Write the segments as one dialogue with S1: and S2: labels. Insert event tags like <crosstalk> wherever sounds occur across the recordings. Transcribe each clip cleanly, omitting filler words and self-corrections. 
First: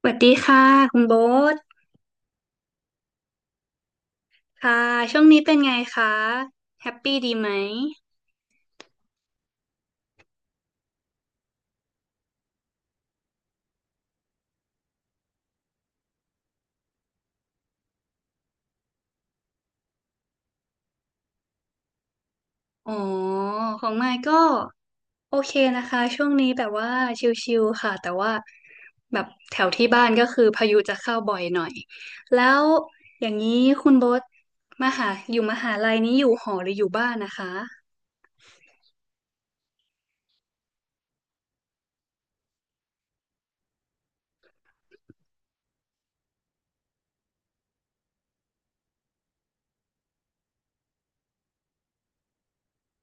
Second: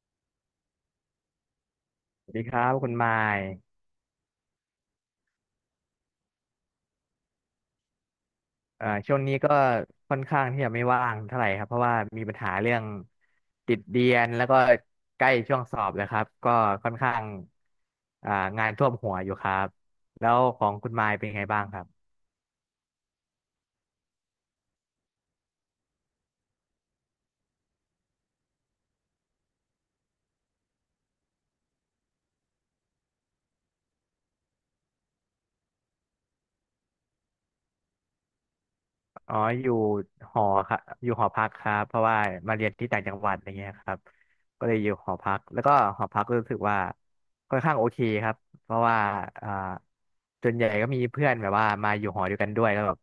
S1: สวัสดีค่ะคุณโบ๊ท
S2: สวัสดีครับคุณไมาย
S1: ค่ะช่วงนี้เป็นไงคะแฮปปี้ดีไหม
S2: ช่วงนี้ก็ค่อนข้างที่จะไม่ว่างเท่าไหร่ครับเพราะว่ามีปัญหาเรื่องติดเรียนแล้วก็ใกล้ช่วงสอบแล้วครับก็ค่อนข้างอ่างานท่วมหัวอยู่ครับแล้วของคุณไมายเป็นไงบ้างครับ
S1: อ๋อของมายก็โอเคนะคะช่วงนี้แบบว่าชิลๆค่ะแต่ว่าแบบแถวที่บ้านก็คือพายุจะเข้าบ่อยหน่อยแล้วอย่างนี้คุณโบ๊ทมหาลัยนี้อยู่หอหรืออยู่บ้านนะคะ
S2: อ๋ออยู่หอครับอยู่หอพักครับเพราะว่ามาเรียนที่ต่างจังหวัดอะไรเงี้ยครับก็เลยอยู่หอพักแล้วก็หอพักรู้สึกว่าค่อนข้างโอเคครับเพราะว่าอ่าส่วนใหญ่ก็มีเพื่อนแบบว่ามาอยู่หอเด้วกันด้วยแล้วแบบ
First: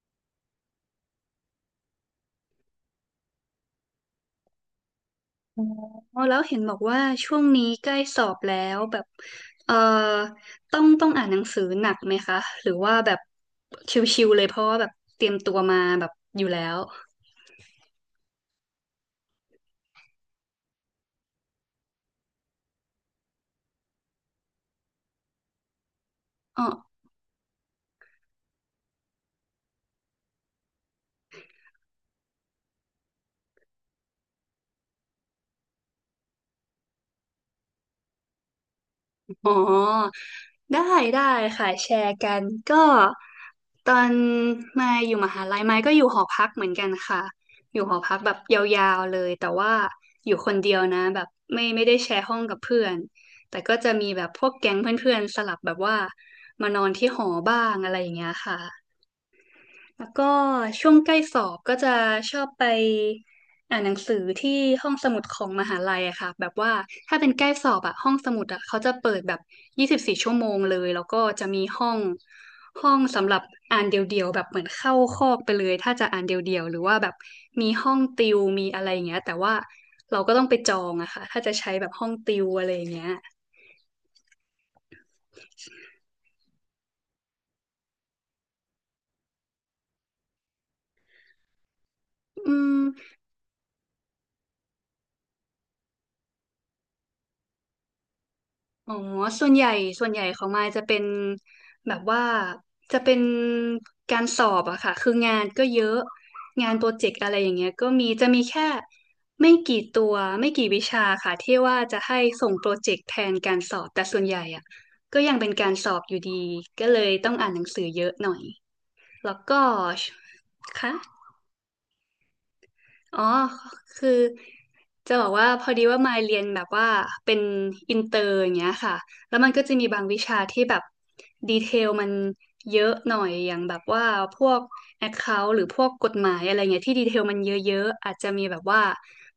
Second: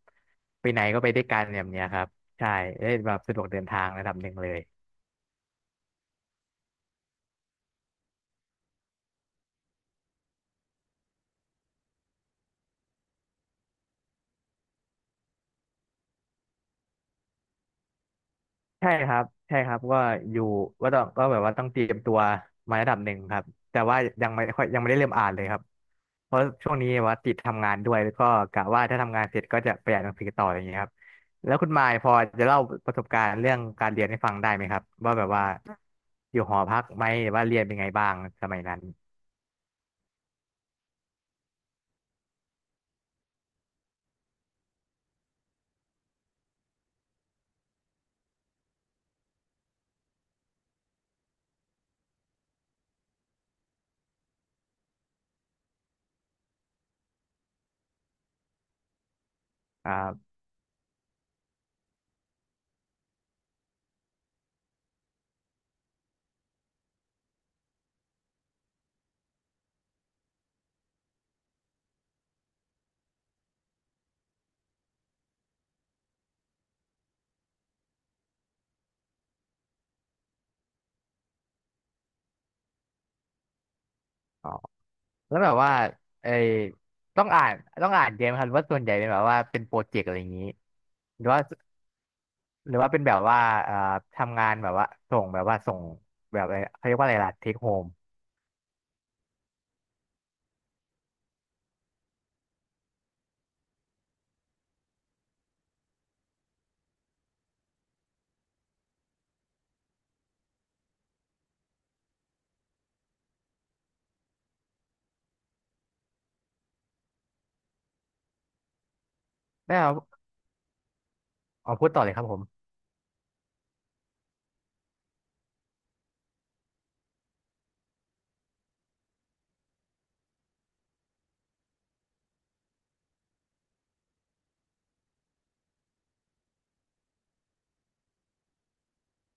S2: ไปไหนก็ไปด้วยกันแบบเนี้ยครับใช่ได้แบบสะดวกเดินทางระดับหนึ่งเลย
S1: อ๋อแล้วเห็นบอกว่าช่วงนี้ใกล้สอบแล้วแบบเอ่อต้องอ่านหนังสือหนักไหมคะหรือว่าแบบชิวๆเลยเพราะว่าแบบเตรียมตัวมาแบบอยู่แล้ว
S2: ใช่ครับใช่ครับก็อยู่ว่าต้องก็แบบว่าต้องเตรียมตัวมาระดับหนึ่งครับแต่ว่ายังไม่ค่อยยังไม่ได้เริ่มอ่านเลยครับเพราะ
S1: อ๋อ
S2: ช่วงนี้ว่าติดทำงานด้วยแล้วก็กะว่าถ้าทำงานเสร็จก็จะไปอ่านหนังสือต่ออย่างเงี้ยครับแล้วคุณมายพอจะเล่าประสบการณ์เรื่องการเรียนให้ฟังได้ไหมครับว่าแบบว่าอยู่หอพักไหมหรือว่าเรียนเป็นไงบ้างสมัยนั้น
S1: อ๋อได้ได้ค่ะแชร์กันก็ตอนมายอยู่มหาลัยมายก็อยู่หอพักเหมือนกันค่ะอยู่หอพักแบบยาวๆเลยแต่ว่าอยู่คนเดียวนะแบบไม่ได้แชร์ห้องกับเพื่อนแต่ก็จะมีแบบพวกแก๊งเพื่อนๆสลับแบบว่ามานอนที่หอบ้างอะไรอย่างเงี้ยค่ะ
S2: ครั
S1: แล้วก็
S2: บ
S1: ช่วงใกล้สอบก็จะชอบไปอ่านหนังสือที่ห้องสมุดของมหาลัยอะค่ะแบบว่าถ้าเป็นใกล้สอบอะห้องสมุดอะเขาจะเปิดแบบ24 ชั่วโมงเลยแล้วก็จะมีห้องสำหรับอ่านเดี่ยวๆแบบเหมือนเข้าคอกไปเลยถ้าจะอ่านเดี่ยวๆหรือว่าแบบมีห้องติวมีอะไรอย่างเงี้ยแต่ว่าเราก็ต้องไปจองอะค่ะถ้าจะใช้แบบห้องติวอะไรอย่างเงี้ย
S2: อ๋อแล้วแบบว่าไอ้ต้องอ่านต้องอ่านเยอะไหมครับหรือว่าส่วนใหญ่เป็นแบบว่าเป็นโปรเจกต์อะไรอย่างนี้หรือว่า
S1: อื
S2: หรือว่าเป็นแบ
S1: ม
S2: บว่าเอ่อทำงานแบบว่าส่งแบบอะไรเขาเรียกว่าอะไรล่ะเทคโฮม
S1: อ๋อ ส่วนใหญ่ส่วนใหญ่ของมายจะเป็นแบบว่าจะเป็นการสอบอะค่ะคืองานก็เยอะงานโปรเจกต์อะไรอย่างเงี้ยก็มีจะมีแค่ไม่กี่ตัว ไม่กี่วิชาค่ะที่ว่าจะให้ส่งโปรเจกต์แทนการสอบแต่ส่วนใหญ่อะก็ยังเป็นการสอบอยู่ดีก็เลยต้องอ่านหนังสือเยอะหน่อยแล้วก็
S2: แล้ว
S1: ค่ะ
S2: เอาพูดต่อเลยครับผม
S1: อ๋อคือจะบอกว่าพอดีว่ามาเรียนแบบว่าเป็นอินเตอร์อย่างเงี้ยค่ะแล้วมันก็จะมีบางวิชาที่แบบดีเทลมันเยอะหน่อยอย่างแบบว่าพวก Account หรือพวกกฎหมายอะไรเงี้ยที่ดีเทลมันเยอะๆอาจจะมีแบบว่า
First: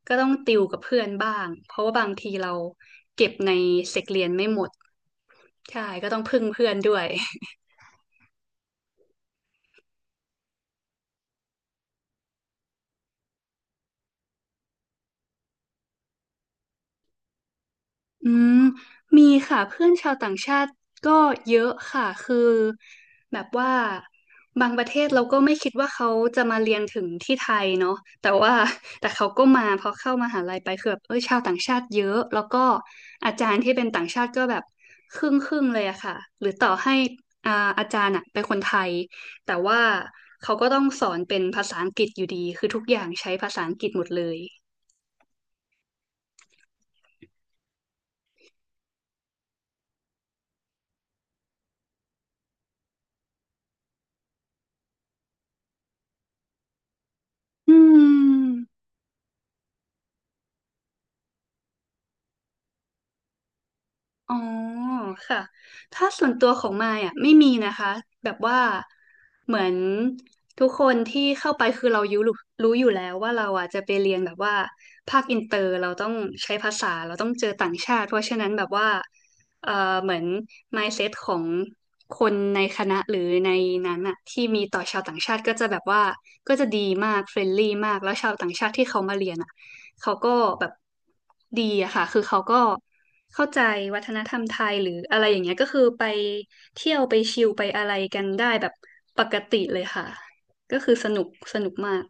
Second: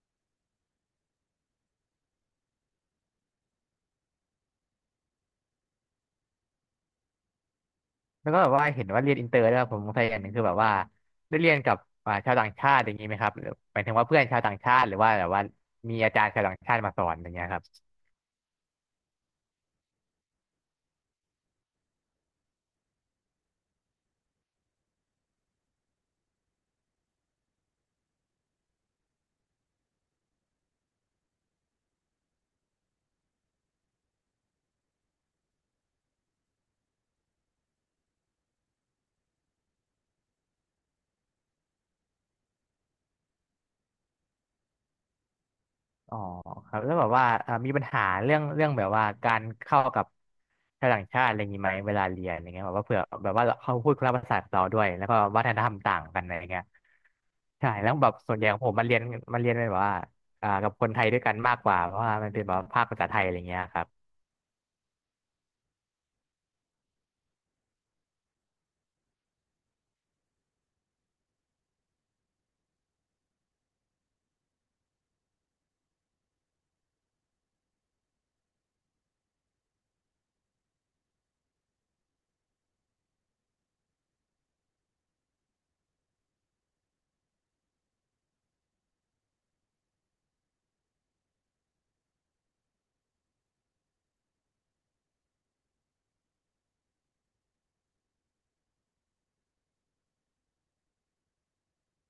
S1: ก็ต้องติวกับเพื่อนบ้างเพราะว่าบางทีเราเก็บในเซกเรียนไม่หมดใช่ก็ต้องพึ่งเพื่อนด้วย
S2: แล้วก็แบบว่าเห็นว่าเรียนอินเตอร์แล้วยผมสงสัยอย่างหนึ่งคือแบบว่าได้เรียนกับชาวต่างชาติอย่างนี้ไหมครับหรือหมายถึงว่าเพื่อนชาวต่างชาติหรือว่าแบบว่ามีอาจารย์ชาวต่างชาติมาสอนอย่างเงี้ยครับ
S1: อืมมีค่ะเพื่อนชาวต่างชาติก็เยอะค่ะคือแบบว่าบางประเทศเราก็ไม่คิดว่าเขาจะมาเรียนถึงที่ไทยเนาะแต่ว่าแต่เขาก็มาพอเข้ามหาลัยไปคือแบบเออชาวต่างชาติเยอะแล้วก็อาจารย์ที่เป็นต่างชาติก็แบบครึ่งครึ่งเลยอะค่ะหรือต่อให้อ่าอาจารย์อะเป็นคนไทยแต่ว่าเขาก็ต้องสอนเป็นภาษาอังกฤษอยู่ดีคือทุกอย่างใช้ภาษาอังกฤษหมดเลย
S2: อ๋อครับแล้วแบบว่ามีปัญหาเรื่องแบบว่าการเข้ากับชาวต่างชาติอะไรอย่างนี้ไหมเวลาเรียนอย่างเงี้ยแบบว่าเผื่อแบบว่าเขาพูดคนละภาษากับเราด้วยแล้วก็วัฒนธรรมต่างกันอะไรเงี้ยใช่
S1: อื
S2: แล้วแบบส่วนให
S1: ม
S2: ญ่ของผมมันเรียนแบบว่ากับคนไทยด้วยกันมากกว่าเพราะว่ามันเป็นแบบว่าภาคภาษาไทยอะไรเงี้ยครับ
S1: อ๋อค่ะถ้าส่วนตัวของมายอ่ะไม่มีนะคะแบบว่าเหมือนทุกคนที่เข้าไปคือเรารู้อยู่แล้วว่าเราอ่ะจะไปเรียนแบบว่าภาคอินเตอร์เราต้องใช้ภาษาเราต้องเจอต่างชาติเพราะฉะนั้นแบบว่าเอ่อเหมือน mindset ของคนในคณะหรือในนั้นอ่ะที่มีต่อชาวต่างชาติก็จะแบบว่าก็จะดีมากเฟรนลี่มากแล้วชาวต่างชาติที่เขามาเรียนอ่ะ เขาก็แบบดีอะค่ะ คือเขาก็เข้าใจวัฒนธรรมไทยหรืออะไรอย่างเงี้ยก็คือไปเที่ยวไปชิลไปอะไรกันได้แบบปกติเลยค่ะ ก็คือสนุกมาก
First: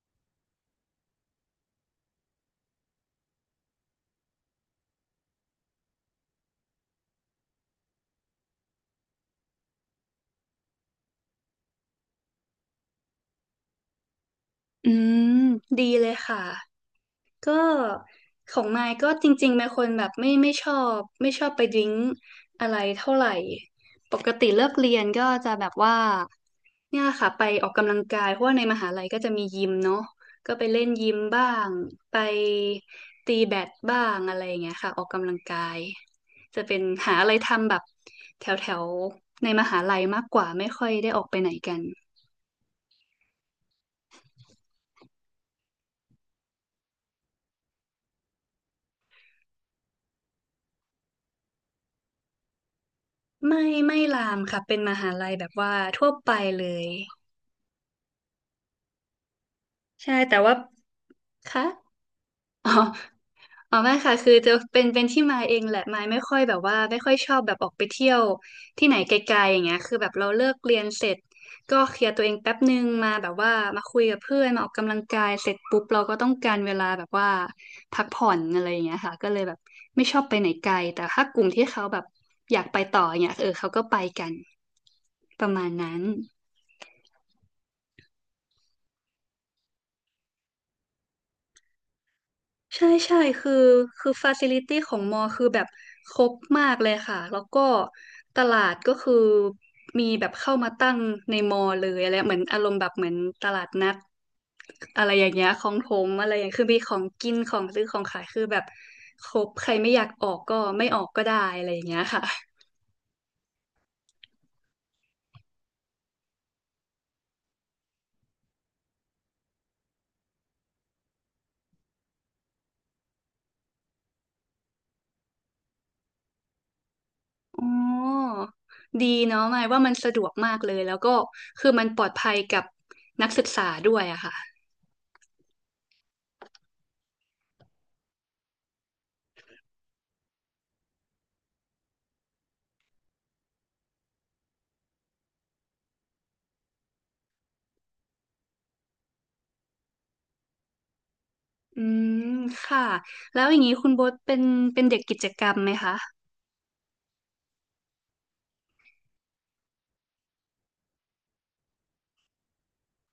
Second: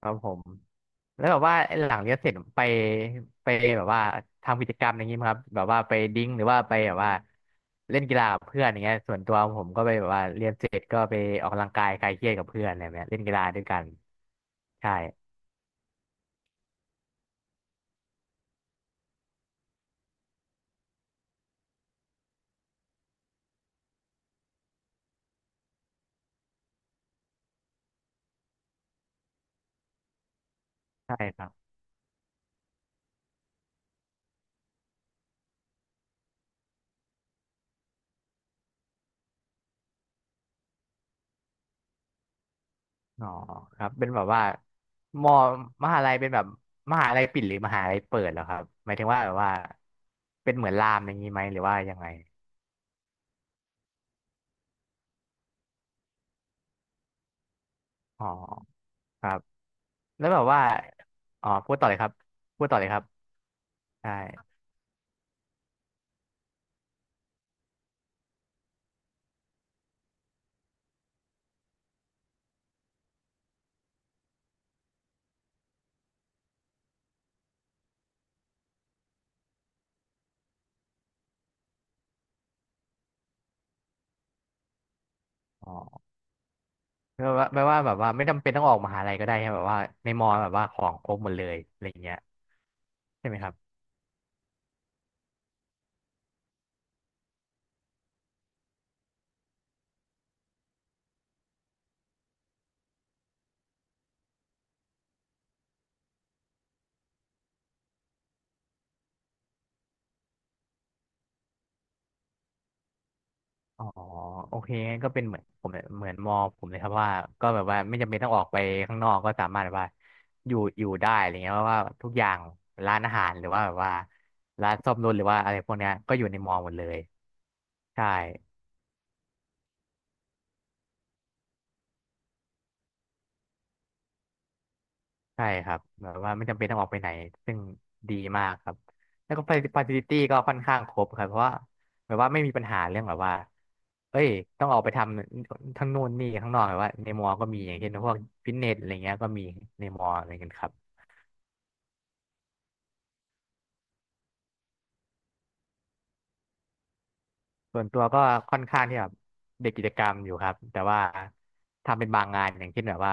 S2: ครับผมแล้วแบบว่าหลังเรียนเสร็จไปแบบว่าทำกิจกรรมอย่างนี้ไหมครับแบบว่าไปดิ้งหรือว่าไปแบบว่าเล่นกีฬากับเพื่อนอย่างเงี้ยส่วนตัวผมก็ไปแบบว่าเรียนเสร็จก็ไปออกกำลังกายคลายเครียดกับเพื่อนอะไรแบบเนี้ยเล่นกีฬาด้วยกัน
S1: อื
S2: ใช่
S1: มดีเลยค่ะ ก็ของมายก็จริงๆเป็นคนแบบไม่ชอบไม่ชอบไปดริ้งอะไรเท่าไหร่ปกติเลิกเรียนก็จะแบบว่าเนี่ยค่ะไปออกกำลังกายเพราะว่าในมหาลัยก็จะมียิมเนาะก็ไปเล่นยิ
S2: ใช่
S1: ม
S2: ค
S1: บ้า
S2: รับ
S1: งไปตีแบดบ้างอะไรอย่างเงี้ยค่ะออกกำลังกายจะเป็นหาอะไรทำแบบแถวแถวในมหาลัยมากกว่าไม่ค่อยได้ออกไปไหนกัน
S2: อ๋อครับเป็นแบบว่ามอมหาลัยเป็นแบบมหาลัยปิดหรือมหาลัยเปิดเหรอครับหมายถึงว่าแบบว่าเป็นเหมือนรามอย่างนี้ไหมหรือว่ายังไง
S1: ไม่ลามค่ะเป็นมหาลัยแบบว่าทั่วไปเลย
S2: อ๋อครับ
S1: ใช่
S2: แล้ว
S1: แต่
S2: แบบ
S1: ว่า
S2: ว่าอ๋อ
S1: คะ
S2: พูดต่อเลยครับพูด
S1: อ๋
S2: ต่อเลยครับ
S1: ออ๋อไม่
S2: ใช่
S1: ค่ะคือจะเป็นที่มาเองแหละมายไม่ค่อยแบบว่าไม่ค่อยชอบแบบออกไปเที่ยวที่ไหนไกลๆอย่างเงี้ยคือแบบเราเลิกเรียนเสร็จก็เคลียร์ตัวเองแป๊บนึงมาแบบว่ามาคุยกับเพื่อนมาออกกำลังกายเสร็จปุ๊บเราก็ต้องการเวลาแบบว่าพักผ่อนอะไรอย่างเงี้ยค่ะก็เลยแบบไม่ชอบไปไหนไกลแต่ถ้ากลุ่มที่เขาแบบอยากไปต่ออย่างเงี้ยเออเขาก็ไปกันประมา
S2: อ๋
S1: ณ
S2: อ
S1: นั้น
S2: แปลว่าแบบว่าไม่จำเป็นต้องออกมหาลัยก็ได้ใช่ไหมแบบว่าในมอแบบว่าของครบหมดเลยอะไรอย่างเงี้ย
S1: ใช่
S2: ใช่ไหมค
S1: คือ
S2: รับ
S1: คือฟาซิลิตี้ของมอคือแบบครบมากเลยค่ะแล้วก็ตลาดก็คือมีแบบเข้ามาตั้งในมอเลยอะไรเหมือนอารมณ์แบบเหมือนตลาดนัดอะไรอย่างเงี้ยของถมอะไรอย่างคือมีของกินของซื้อของขายคือแบบครบใครไม่อยากออกก็ไม่ออกก็ได้อะไรอย่างเงี้ยค่ะ
S2: อ๋อโอเคงั้นก็เป็นเหมือนผมเลยเหมือนมอผมเลยครับว่าก็แบบว่าไม่จำเป็นต้องออกไปข้างนอกก็สามารถแบบว่าอยู่ได้อะไรเงี้ยเพราะว่าทุกอย่างร้านอาหารหรือว่าแบบว่าร้านซ่อมรถหรือว่าอะไรพวกเนี้ยก็อยู่ในมอหมดเลย
S1: อ๋อ
S2: ใช่
S1: ดีเนาะหมายว่ามันสะดวกมากเลยแล้วก็คือมันปลอดภัยกับนักศึกษาด้วยอะค่ะ
S2: ใช่ครับแบบว่าไม่จำเป็นต้องออกไปไหนซึ่งดีมากครับแล้วก็ฟ a c i ิ i t y ก็ค่อนข้างครบครับเพราะว่าแบบว่าไม่มีปัญหาเรื่องแบบว่าเอ้ยต้องออกไปทำทั้งนู่นนี่ข้างนอกแบบว่าในมอก็มีอย่างเช่นพวกฟิตเนสอะไรเงี้ยก็มีในมออะไรเงี้ยครับ
S1: อืมค่ะแล้วอย่างนี้คุณโบ๊ทเป็นเป็นเด็กกิจกรรมไหมคะ
S2: ส่วนตัวก็ค่อนข้างที่แบบเด็กกิจกรรมอยู่ครับแต่ว่าทำเป็นบางงานอย่างเช่นแบบว่า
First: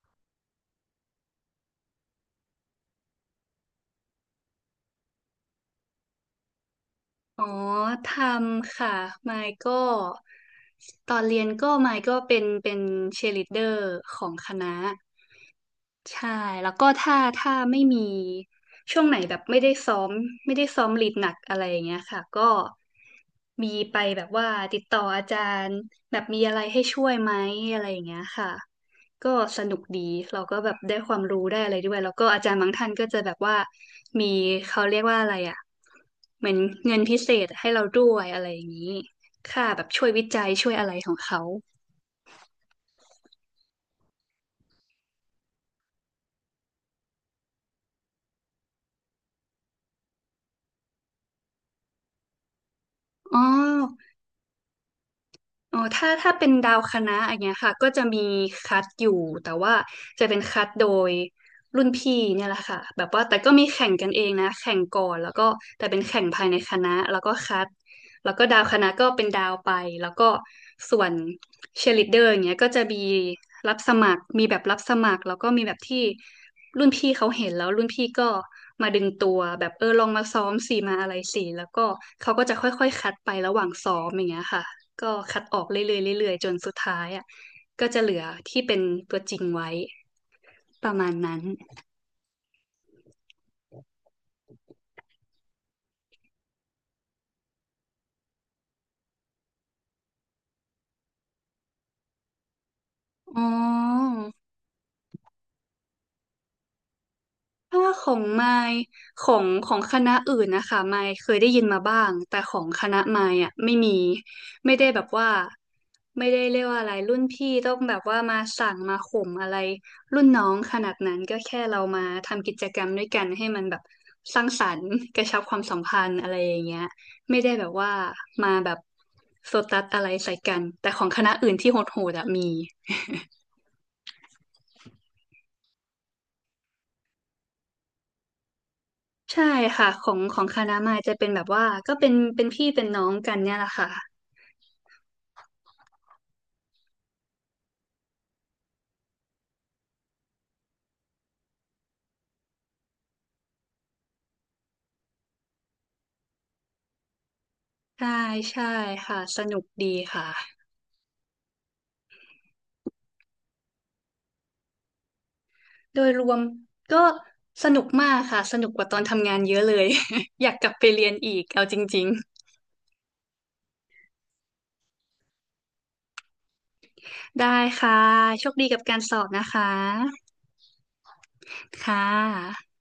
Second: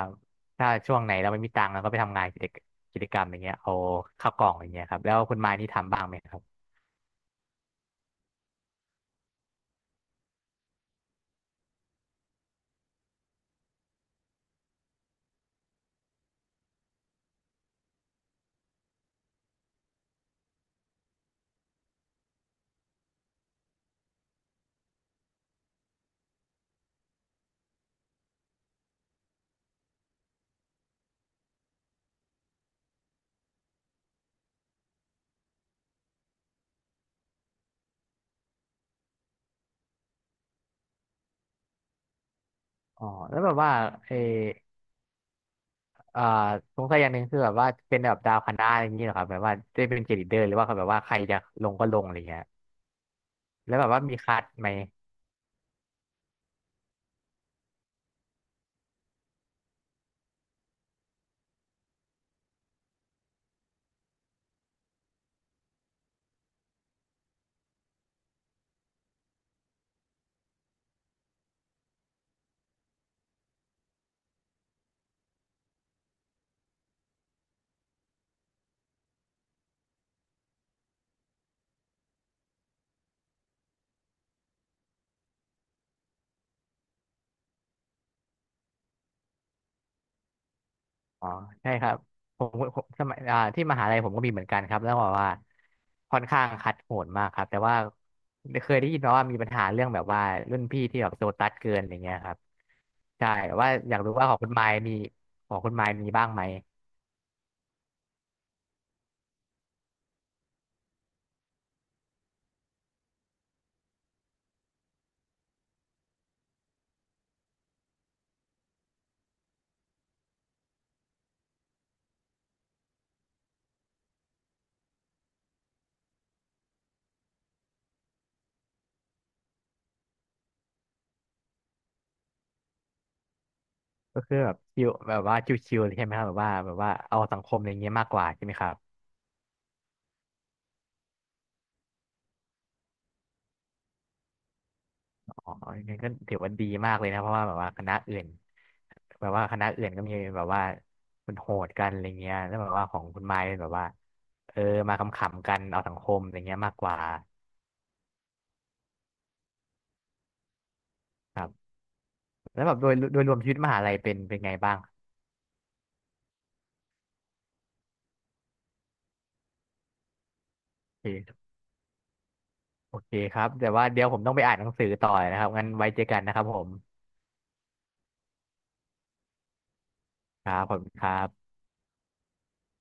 S2: ถ้าช่วงไหนเราไม่มีตังค์เราก็ไปทำงานกิจกรรมอย่างเงี้ยเอาข้าวกล่องอย่างเงี้ยครับแล้วคุณมายนี่ทำบ้างไหมครับ
S1: อ๋อทำค่ะมายก็ตอนเรียนก็มายก็เป็นเชียร์ลีดเดอร์ของคณะ ใช่แล้วก็ถ้าไม่มีช่วงไหนแบบไม่ได้ซ้อมลีดหนักอะไรอย่างเงี้ยค่ะก็มีไปแบบว่าติดต่ออาจารย์แบบมีอะไรให้ช่วยไหมอะไรอย่างเงี้ยค่ะก็สนุกดีเราก็แบบได้ความรู้ได้อะไรด้วยแล้วก็อาจารย์บางท่านก็จะแบบว่ามีเขาเรียกว่าอะไรอ่ะเหมือนเงินพิเศษให้เราด้วยอะไรอย่างนี้ค่าแบบช่วยวิจัยช่วยอะไรของเขา
S2: อ๋อแล้วแบบว่าเออ เอ่อสงสัยอย่างหนึ่งคือแบบว่าเป็นแบบดาวคณะอะไรอย่างนี้เหรอครับแบบว่าได้เป็นเกรดเดอร์หรือว่าเขาแบบว่าใครจะลงก็ลงอะไรเงี้ย
S1: อ๋อ
S2: แล้วแบบว่ามีคัดไหม
S1: อ๋อถ้าเป็นดาวคณะอย่างเงี้ยค่ะก็จะมีคัดอยู่แต่ว่าจะเป็นคัดโดยรุ่นพี่เนี่ยแหละค่ะแบบว่าแต่ก็มีแข่งกันเองนะแข่งก่อนแล้วก็แต่เป็นแข่งภายในคณะแล้วก็คัดแล้วก็ดาวคณะก็เป็นดาวไปแล้วก็ส่วนเชียร์ลีดเดอร์อย่างเงี้ยก็จะมีรับสมัครมีแบบรับสมัครแล้วก็มีแบบที่ รุ่นพี่เขาเห็นแล้วรุ่นพี่ก็มาดึงตัวแบบเออลองมาซ้อมสิมาอะไรสิแล้วก็เขาก็จะค่อยๆคัดไประหว่างซ้อมอย่างเงี้ยค่ะก็คัดออกเรื่อยๆเรื่อยๆจนสุดท้ายอ่ะก็จะเหลือที่เป็นตัวจริงไว้ประมาณ
S2: อ๋อ
S1: นั้น
S2: ใช่ครับผมผมสมัยที่มหาลัยผมก็มีเหมือนกันครับแล้วบอกว่าค่อนข้างคัดโหดมากครับแต่ว่าเคยได้ยินมาว่ามีปัญหาเรื่องแบบว่ารุ่นพี่ที่แบบโซตัสเกินอะไรเงี้ยครับใช่
S1: อ๋อ
S2: แต่ว่าอยากรู้ว่าของคุณไมค์มีบ้างไหม
S1: ถ้าของไมค์ของของคณะอื่นนะคะไมค์เคยได้ยินมาบ้างแต่ของคณะไมค์อ่ะไม่มีไม่ได้แบบว่าไม่ได้เรียกว่าอะไรรุ่นพี่ต้องแบบว่ามาสั่งมาข่มอะไรรุ่นน้องขนาดนั้นก็แค่เรามาทำกิจกรรมด้วยกันให้มันแบบสร้างสรรค์กระชับความสัมพันธ์อะไรอย่างเงี้ยไม่ได้แบบว่ามาแบบโซตัสอะไรใส่กันแต่ของคณะอื่นที่โหดๆอะมี
S2: ก็คือแบบชิวแบบว่าชิวๆเลยใช่ไหมครับแบบว่าเอาสังคมอะไรเงี้ยมากกว่าใช่ไหมครับ
S1: ใช่ค่ะของของคณะมายจะเป็นแบบว่าก็เป็นพี่เป็นน้องกันเนี่ยแหละค่ะ
S2: อ๋องั้นก็ถือว่าดีมากเลยนะ เพราะว่าแบบว่าคณะอื่นก็มีแบบว่ามันโหดกันอะไรเงี้ยแล้วแบบว่าของคุณไม้เป็นแบบว่าเออมาขำๆกันเอาสังคมอะไรเงี้ยมากกว่า
S1: ใช่ใช่ค่ะสนุกดีค่ะ
S2: แล้วแบบโดยรวมชีวิตมหาลัยเป็นไงบ้าง
S1: โดยรวมก็สนุกมากค่ะสนุกกว่าตอนทำงานเยอะเลย <laughs> อยากกลับไป
S2: โอ
S1: เรี
S2: เ
S1: ยนอีก
S2: ค
S1: เอาจริง
S2: โอเคครับแต่ว่าเดี๋ยวผมต้องไปอ่านหนังสือต่อนะครับงั้นไว้เจอกันนะครับผม
S1: ๆได้ค่ะโชคดีกับการสอบนะคะ
S2: ครับผมคณครับ
S1: ค่ะ